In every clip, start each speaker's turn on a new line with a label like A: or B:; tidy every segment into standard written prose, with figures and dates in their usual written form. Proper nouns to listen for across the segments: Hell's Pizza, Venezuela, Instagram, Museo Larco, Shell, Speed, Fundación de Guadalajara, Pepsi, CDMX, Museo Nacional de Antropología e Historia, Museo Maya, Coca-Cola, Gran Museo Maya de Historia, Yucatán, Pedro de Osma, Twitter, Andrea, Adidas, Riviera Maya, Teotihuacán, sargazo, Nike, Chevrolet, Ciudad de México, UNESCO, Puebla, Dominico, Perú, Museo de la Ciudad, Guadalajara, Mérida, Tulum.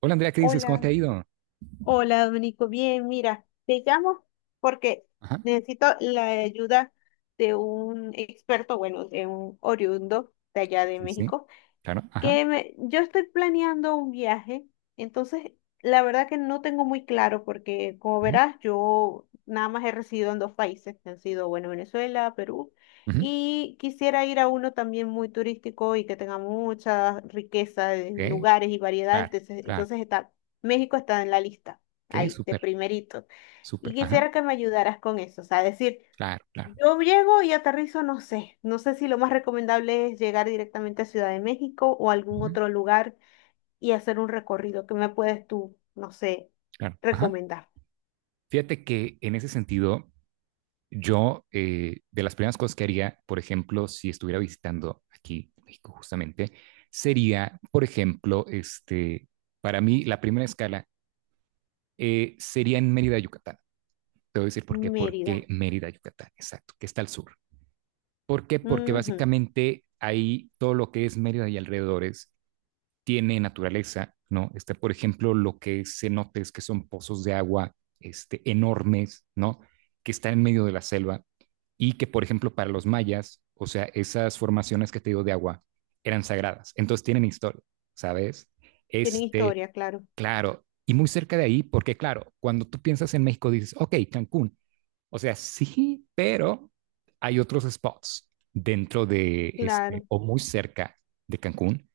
A: Hola Andrea, ¿qué dices? ¿Cómo te
B: Hola,
A: ha ido?
B: hola Dominico, bien, mira, te llamo porque
A: Ajá,
B: necesito la ayuda de un experto, bueno, de un oriundo de allá de
A: sí, sí,
B: México
A: claro, ajá.
B: yo estoy planeando un viaje, entonces la verdad que no tengo muy claro porque como
A: Ujú,
B: verás yo nada más he residido en dos países, que han sido, bueno, Venezuela, Perú,
A: ujú,
B: y quisiera ir a uno también muy turístico y que tenga mucha riqueza de
A: ok,
B: lugares y variedad,
A: claro,
B: entonces,
A: claro,
B: entonces está, México está en la lista,
A: ok,
B: ahí, de
A: súper,
B: primerito, y
A: súper, ajá,
B: quisiera que me ayudaras con eso, o sea, decir...
A: claro, claro,
B: Yo llego y aterrizo, no sé. No sé si lo más recomendable es llegar directamente a Ciudad de México o algún
A: ujú,
B: otro lugar y hacer un recorrido. ¿Qué me puedes tú, no sé,
A: claro, ajá.
B: recomendar?
A: Fíjate que en ese sentido, yo de las primeras cosas que haría, por ejemplo, si estuviera visitando aquí México justamente, sería, por ejemplo, este, para mí la primera escala sería en Mérida, Yucatán. Te voy a decir por qué, porque
B: Mérida.
A: Mérida, Yucatán, exacto, que está al sur. ¿Por qué? Porque
B: Ujú.
A: básicamente ahí todo lo que es Mérida y alrededores tiene naturaleza, ¿no? Está, por ejemplo, lo que se nota es que son pozos de agua este, enormes, ¿no? Que están en medio de la selva y que, por ejemplo, para los mayas, o sea, esas formaciones que te digo de agua eran sagradas, entonces tienen historia, ¿sabes?
B: Tienen
A: Este,
B: historia, claro,
A: claro, y muy cerca de ahí, porque claro, cuando tú piensas en México dices, ok, Cancún, o sea, sí, pero hay otros spots dentro de este
B: claro.
A: o muy cerca de Cancún.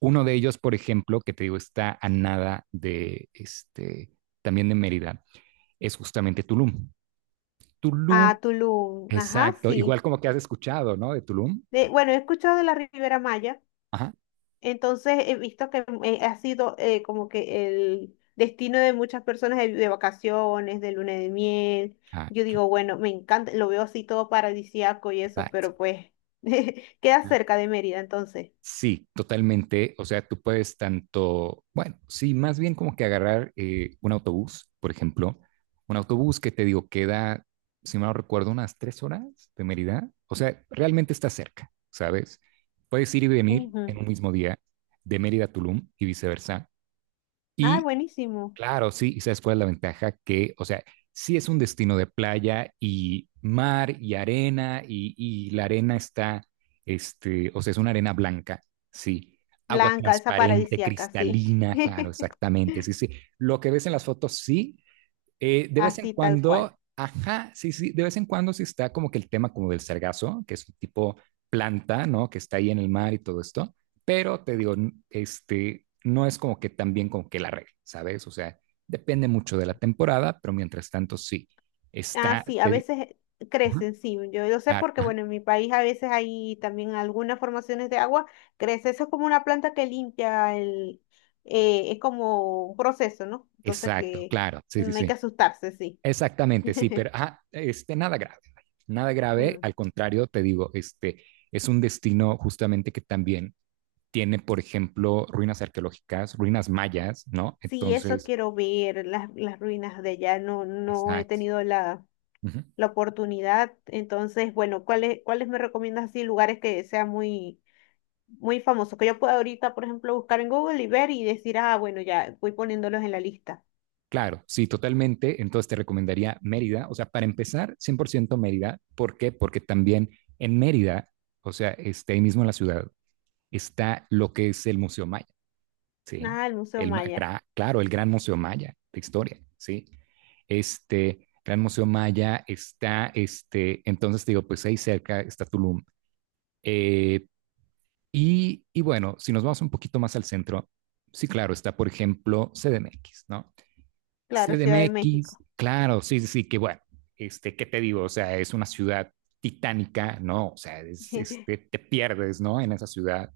A: Uno de ellos, por ejemplo, que te digo, está a nada de este, también de Mérida, es justamente Tulum. Tulum,
B: Ah, Tulum. Ajá,
A: exacto,
B: sí.
A: igual como que has escuchado, ¿no? De Tulum.
B: De, bueno, he escuchado de la Riviera Maya.
A: Ajá.
B: Entonces he visto que ha sido como que el destino de muchas personas de vacaciones, de luna de miel.
A: Ah,
B: Yo
A: claro,
B: digo, bueno, me encanta, lo veo así todo paradisíaco y eso,
A: exacto.
B: pero pues queda cerca de Mérida entonces.
A: Sí, totalmente. O sea, tú puedes tanto, bueno, sí, más bien como que agarrar un autobús, por ejemplo, un autobús que te digo queda, si mal no recuerdo, unas 3 horas de Mérida. O sea, realmente está cerca, ¿sabes? Puedes ir y venir en
B: Ujú.
A: un mismo día de Mérida a Tulum y viceversa.
B: Ay,
A: Y
B: buenísimo.
A: claro, sí, y sabes cuál es la ventaja que, o sea, sí es un destino de playa y mar y arena y la arena está, este, o sea, es una arena blanca, sí, agua
B: Blanca, esa
A: transparente,
B: paradisíaca, sí.
A: cristalina, claro, exactamente, sí, sí. Lo que ves en las fotos, sí, de vez en
B: Así tal cual.
A: cuando, ajá, sí, sí, de vez en cuando sí está como que el tema como del sargazo, que es un tipo planta, ¿no? Que está ahí en el mar y todo esto, pero te digo, este, no es como que tan bien como que la regla, ¿sabes? O sea, depende mucho de la temporada, pero mientras tanto sí,
B: Ah,
A: está,
B: sí, a veces
A: ajá,
B: crecen, sí. Yo, lo sé
A: claro,
B: porque,
A: ajá,
B: bueno, en mi país a veces hay también algunas formaciones de agua, crece. Eso es como una planta que limpia el, es como un proceso, ¿no? Entonces
A: exacto,
B: que
A: claro, sí, sí,
B: no hay
A: sí,
B: que asustarse, sí.
A: exactamente, sí, pero, ajá, este, nada grave, vaya, nada grave,
B: Mm.
A: al contrario, te digo, este, es un destino justamente que también tiene, por ejemplo, ruinas arqueológicas, ruinas mayas, ¿no?
B: Sí, eso
A: Entonces,
B: quiero ver, las ruinas de allá. No, no he
A: exacto.
B: tenido la,
A: Uh -huh.
B: la oportunidad. Entonces, bueno, ¿cuáles, cuáles me recomiendas así lugares que sean muy famosos que yo puedo ahorita, por ejemplo, buscar en Google y ver y decir, ah, bueno, ya voy poniéndolos en la lista.
A: Claro, sí, totalmente. Entonces te recomendaría Mérida. O sea, para empezar, 100% Mérida. ¿Por qué? Porque también en Mérida, o sea, este, ahí mismo en la ciudad, está lo que es el Museo Maya, ¿sí?
B: Ah, el Museo
A: El, ma
B: Maya.
A: gra- claro, el Gran Museo Maya de Historia, ¿sí? Este Gran Museo Maya está, este, entonces te digo, pues ahí cerca está Tulum. Eh, y bueno, si nos vamos un poquito más al centro, sí, claro, está, por ejemplo, CDMX, ¿no?
B: Claro, Ciudad de México.
A: CDMX, claro, sí, sí, sí, que bueno, este, ¿qué te digo? O sea, es una ciudad titánica, ¿no? O sea, es, este, te pierdes, ¿no? En esa ciudad,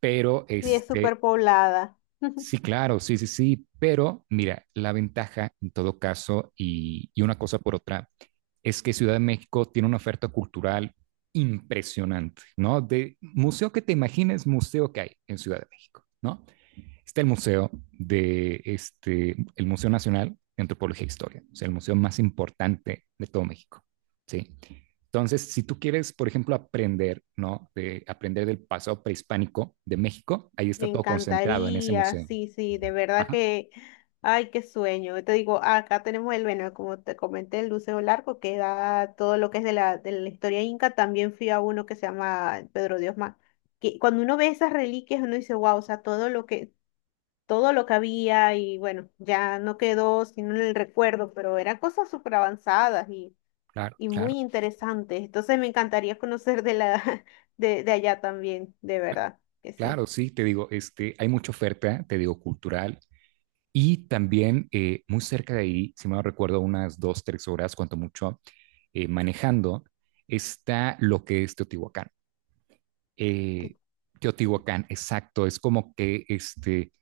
A: pero
B: Sí, es
A: este,
B: súper poblada.
A: sí, claro, sí, sí, sí, pero mira, la ventaja en todo caso y una cosa por otra, es que Ciudad de México tiene una oferta cultural impresionante, ¿no? De museo que te imagines, museo que hay en Ciudad de México, ¿no? Está el museo de este, el Museo Nacional de Antropología e Historia, o sea, el museo más importante de todo México, ¿sí? Entonces, si tú quieres, por ejemplo, aprender, ¿no? De aprender del pasado prehispánico de México, ahí
B: Me
A: está todo concentrado en ese
B: encantaría,
A: museo.
B: sí, sí, de verdad
A: Ajá,
B: que, ay, qué sueño. Yo te digo, acá tenemos el, bueno, como te comenté, el Museo Larco, que da todo lo que es de la historia inca. También fui a uno que se llama Pedro de Osma. Que cuando uno ve esas reliquias, uno dice, wow, o sea, todo lo que había y bueno, ya no quedó sino en el recuerdo, pero eran cosas súper avanzadas
A: claro,
B: y
A: claro.
B: muy interesantes. Entonces me encantaría conocer de la de allá también, de
A: cl-
B: verdad, que sí.
A: Claro, sí, te digo, este, hay mucha oferta, te digo, cultural. Y también muy cerca de ahí, si me recuerdo, unas 2, 3 horas, cuanto mucho, manejando, está lo que es Teotihuacán.
B: Te-
A: Eh, Teotihuacán, exacto, es como que este,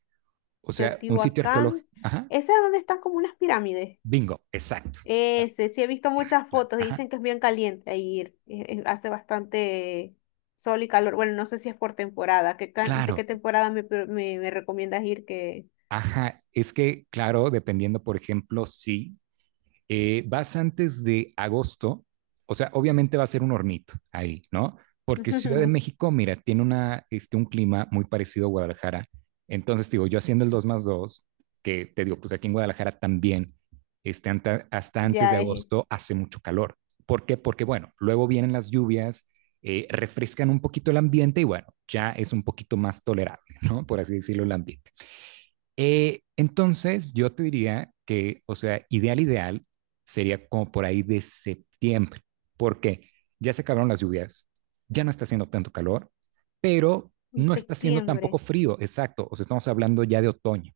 A: o sea, un sitio
B: Teotihuacán,
A: arqueológico. Ajá,
B: ese es donde están como unas pirámides.
A: bingo, exacto, exacto.
B: Ese, sí he visto muchas
A: Claro.
B: fotos y
A: Ajá,
B: dicen que es bien caliente ahí ir. Hace bastante sol y calor. Bueno, no sé si es por temporada. ¿De
A: claro,
B: qué temporada me, me recomiendas ir que
A: ajá, es que, claro, dependiendo, por ejemplo, sí vas antes de agosto, o sea, obviamente va a ser un hornito ahí, ¿no? Porque Ciudad de México, mira, tiene este, un clima muy parecido a Guadalajara. Entonces, digo, yo haciendo el 2 más 2, que te digo, pues aquí en Guadalajara también, este, hasta antes de
B: ya es?
A: agosto hace mucho calor. ¿Por qué? Porque, bueno, luego vienen las lluvias, refrescan un poquito el ambiente y, bueno, ya es un poquito más tolerable, ¿no? Por así decirlo, el ambiente. Entonces, yo te diría que, o sea, ideal, ideal sería como por ahí de septiembre, porque ya se acabaron las lluvias, ya no está haciendo tanto calor, pero
B: En
A: no está haciendo tampoco
B: septiembre.
A: frío, exacto. O sea, estamos hablando ya de otoño.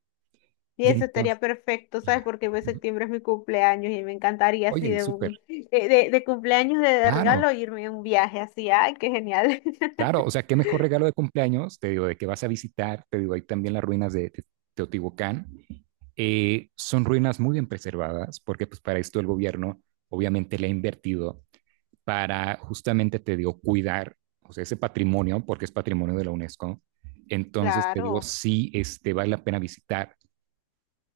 B: Y
A: Y
B: eso
A: entonces,
B: estaría perfecto, ¿sabes?
A: ah,
B: Porque pues,
A: ujú.
B: septiembre es mi cumpleaños y me encantaría así
A: Oye,
B: de
A: súper,
B: un de cumpleaños de
A: claro.
B: regalo irme a un viaje así. ¡Ay, qué genial!
A: Claro, o sea, qué mejor regalo de cumpleaños, te digo, de que vas a visitar, te digo, ahí también las ruinas de Teotihuacán. Son ruinas muy bien preservadas, porque pues para esto el gobierno obviamente le ha invertido para justamente, te digo, cuidar, o sea, ese patrimonio, porque es patrimonio de la UNESCO. Entonces, te digo,
B: Claro.
A: sí, este, vale la pena visitar.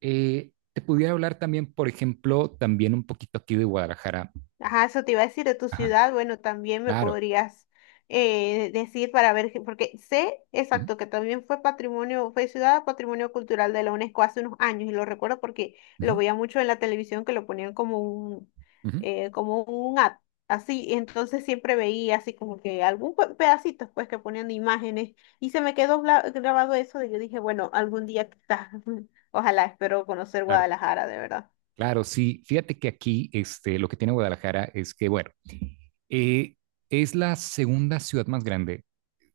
A: Te pudiera hablar también, por ejemplo, también un poquito aquí de Guadalajara.
B: Ajá, eso te iba a decir de tu
A: Ajá,
B: ciudad. Bueno, también me
A: claro.
B: podrías decir para ver, porque sé
A: Ujú,
B: exacto que también fue patrimonio, fue ciudad patrimonio cultural de la UNESCO hace unos años y lo recuerdo porque lo
A: ujú,
B: veía mucho en la televisión que lo ponían
A: ujú,
B: como un ad, así. Y entonces siempre veía así como que algún pedacito pues que ponían de imágenes y se me quedó grabado eso y yo dije, bueno, algún día quizás, ojalá espero conocer
A: claro.
B: Guadalajara de verdad.
A: Claro, sí. Fíjate que aquí este, lo que tiene Guadalajara es que, bueno, eh, es la segunda ciudad más grande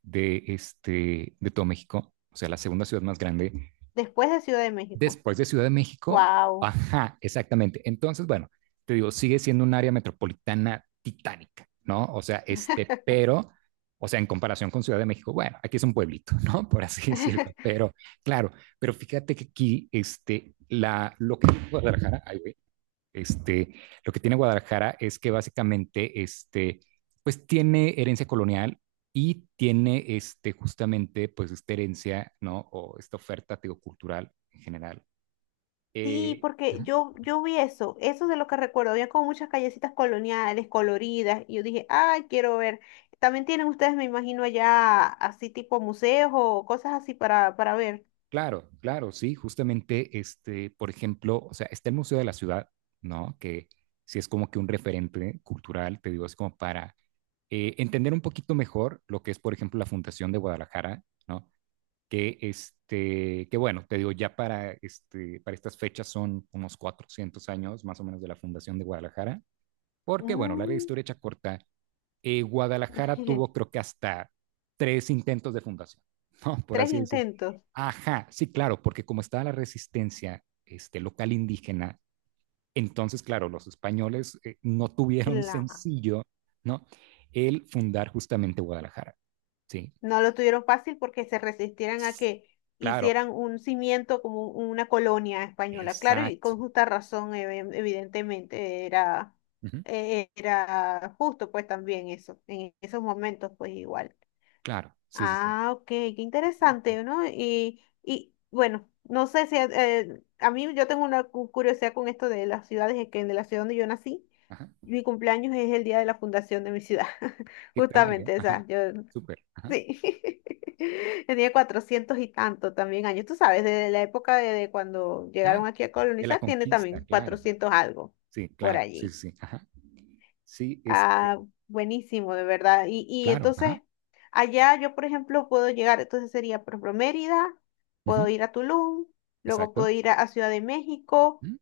A: de, este, de todo México, o sea, la segunda ciudad más grande
B: Después de Ciudad de México.
A: después de Ciudad de México.
B: Wow.
A: Ajá, exactamente. Entonces, bueno, te digo, sigue siendo un área metropolitana titánica, ¿no? O sea, este, pero, o sea, en comparación con Ciudad de México, bueno, aquí es un pueblito, ¿no? Por así decirlo, pero claro, pero fíjate que aquí, este, lo que es Guadalajara, ay, güey, este, lo que tiene Guadalajara es que básicamente, este, pues tiene herencia colonial y tiene, este, justamente, pues esta herencia, ¿no? O esta oferta, teocultural en general.
B: Sí,
A: Eh,
B: porque yo vi eso, eso es de lo que recuerdo, había como muchas callecitas coloniales, coloridas, y yo dije, ay, quiero ver. También tienen ustedes, me imagino, allá así tipo museos o cosas así para ver.
A: claro, claro, sí, justamente, este, por ejemplo, o sea, está el Museo de la Ciudad, ¿no? Que sí es como que un referente cultural, te digo, es como para entender un poquito mejor lo que es, por ejemplo, la Fundación de Guadalajara, ¿no? Que, este, que bueno, te digo, ya para, este, para estas fechas son unos 400 años más o menos de la fundación de Guadalajara, porque bueno, larga
B: Mm.
A: historia hecha corta, Guadalajara tuvo creo que hasta tres intentos de fundación, ¿no? Por
B: Tres
A: así decir.
B: intentos.
A: Ajá, sí, claro, porque como estaba la resistencia este, local indígena, entonces, claro, los españoles no tuvieron
B: Claro.
A: sencillo, ¿no? El fundar justamente Guadalajara, ¿sí?
B: No lo tuvieron fácil porque se resistieran a que
A: Claro,
B: hicieran un cimiento como una colonia española. Claro, y
A: exacto.
B: con justa razón, evidentemente, era,
A: Ujú.
B: era justo pues también eso, en esos momentos pues igual.
A: Claro, sí, sí, sí.
B: Ah, ok, qué
A: Exacto.
B: interesante, ¿no? Y bueno, no sé si a mí yo tengo una curiosidad con esto de las ciudades, es que de la ciudad donde yo nací,
A: Ajá.
B: mi cumpleaños es el día de la fundación de mi ciudad,
A: ¿Qué tal, eh?
B: justamente, o
A: Ajá.
B: sea, yo
A: Súper. Ajá.
B: sí, tenía cuatrocientos y tanto también años. Tú sabes, desde la época de cuando llegaron
A: Claro.
B: aquí a
A: De la
B: colonizar, tiene
A: conquista,
B: también
A: claro.
B: cuatrocientos algo
A: Sí,
B: por
A: claro. Sí,
B: allí.
A: sí, sí. Ajá. Sí, este,
B: Ah, buenísimo, de verdad. Y
A: claro. Ajá.
B: entonces, allá yo, por ejemplo, puedo llegar, entonces sería, por ejemplo, Mérida, puedo
A: Ujú,
B: ir a Tulum, luego
A: exacto.
B: puedo ir a Ciudad de México,
A: Ujú,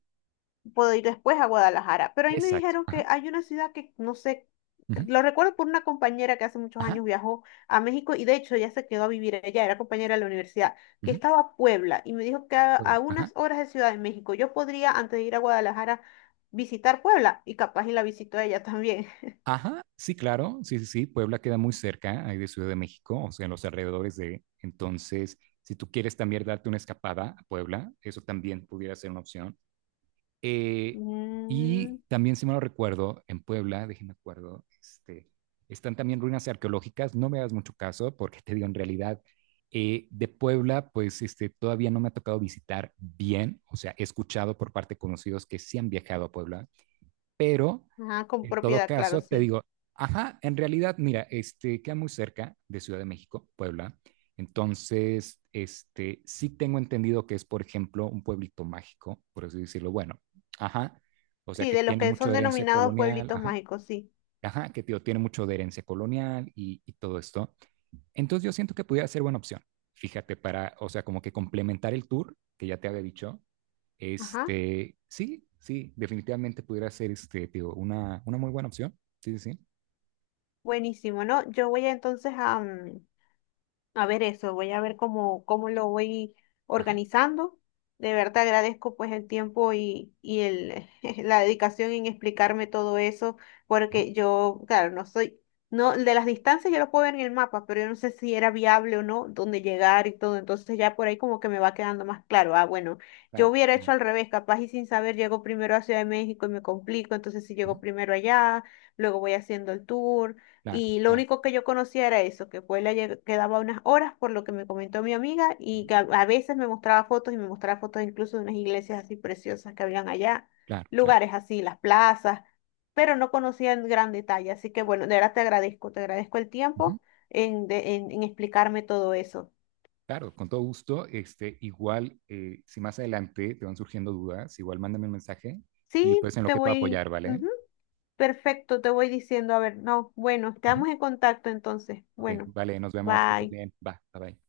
B: puedo ir después a Guadalajara. Pero ahí me
A: exacto.
B: dijeron
A: Ajá.
B: que hay una ciudad que no sé,
A: Ujú,
B: lo recuerdo por una compañera que hace muchos
A: ajá.
B: años viajó a México y de hecho ya se quedó a vivir allá, era compañera de la universidad, que
A: Ujú,
B: estaba a Puebla y me dijo que
A: Puebla.
B: a
A: Ajá.
B: unas horas de Ciudad de México yo podría, antes de ir a Guadalajara, visitar Puebla y capaz y la visitó ella también.
A: Ajá. Sí, claro. Sí, sí, sí. Puebla queda muy cerca ahí de Ciudad de México, o sea, en los alrededores de. Entonces, si tú quieres también darte una escapada a Puebla, eso también pudiera ser una opción. Eh, y
B: Mm,
A: también, si me lo recuerdo, en Puebla, déjenme acuerdo, este, están también ruinas arqueológicas. No me hagas mucho caso porque te digo, en realidad, de Puebla, pues este, todavía no me ha tocado visitar bien, o sea, he escuchado por parte de conocidos que sí han viajado a Puebla, pero
B: ajá, con
A: en todo
B: propiedad, claro,
A: caso, te
B: sí.
A: digo, ajá, en realidad, mira, este queda muy cerca de Ciudad de México, Puebla. Entonces, este, sí tengo entendido que es, por ejemplo, un pueblito mágico, por así decirlo. Bueno, ajá, o sea
B: Sí,
A: que
B: de los
A: tiene
B: que
A: mucho
B: son
A: de herencia
B: denominados
A: colonial,
B: pueblitos
A: ajá,
B: mágicos, sí.
A: ajá, que tío, tiene mucho de herencia colonial y todo esto. Entonces, yo siento que pudiera ser buena opción. Fíjate, para, o sea, como que complementar el tour que ya te había dicho,
B: Ajá,
A: este, sí, sí, definitivamente pudiera ser este, digo, una muy buena opción. Sí, sí, sí.
B: buenísimo, ¿no? Yo voy a, entonces a, mm, a ver eso, voy a ver cómo, cómo lo voy
A: Ajá.
B: organizando. De verdad te agradezco pues el tiempo y el, la dedicación en explicarme todo eso,
A: Ujú,
B: porque yo, claro, no soy, no, de las distancias yo lo puedo ver en el mapa, pero yo no sé si era viable o no, dónde llegar y todo. Entonces ya por ahí como que me va quedando más claro. Ah, bueno, yo
A: claro,
B: hubiera
A: ah,
B: hecho al revés, capaz y sin saber llego primero a Ciudad de México y me complico, entonces si
A: ujú,
B: llego primero allá, luego voy haciendo el tour.
A: claro,
B: Y lo
A: claro,
B: único que yo conocía era eso, que Puebla quedaba unas horas, por lo que me comentó mi amiga, y
A: ujú,
B: que a veces me mostraba fotos y me mostraba fotos incluso de unas iglesias así preciosas que habían allá,
A: claro, claro.
B: lugares así, las plazas, pero no conocía en gran detalle. Así que bueno, de verdad te agradezco el
A: Ujú,
B: tiempo en, en explicarme todo eso.
A: claro, con todo gusto. Este, igual, si más adelante te van surgiendo dudas, igual mándame un mensaje y
B: Sí,
A: pues en lo
B: te
A: que pueda
B: voy,
A: apoyar, ¿vale?
B: ujú, perfecto, te voy diciendo, a ver, no, bueno,
A: Ujú.
B: estamos en contacto entonces.
A: Ok,
B: Bueno,
A: vale, nos vemos, que estés
B: bye.
A: bien. Va, bye bye.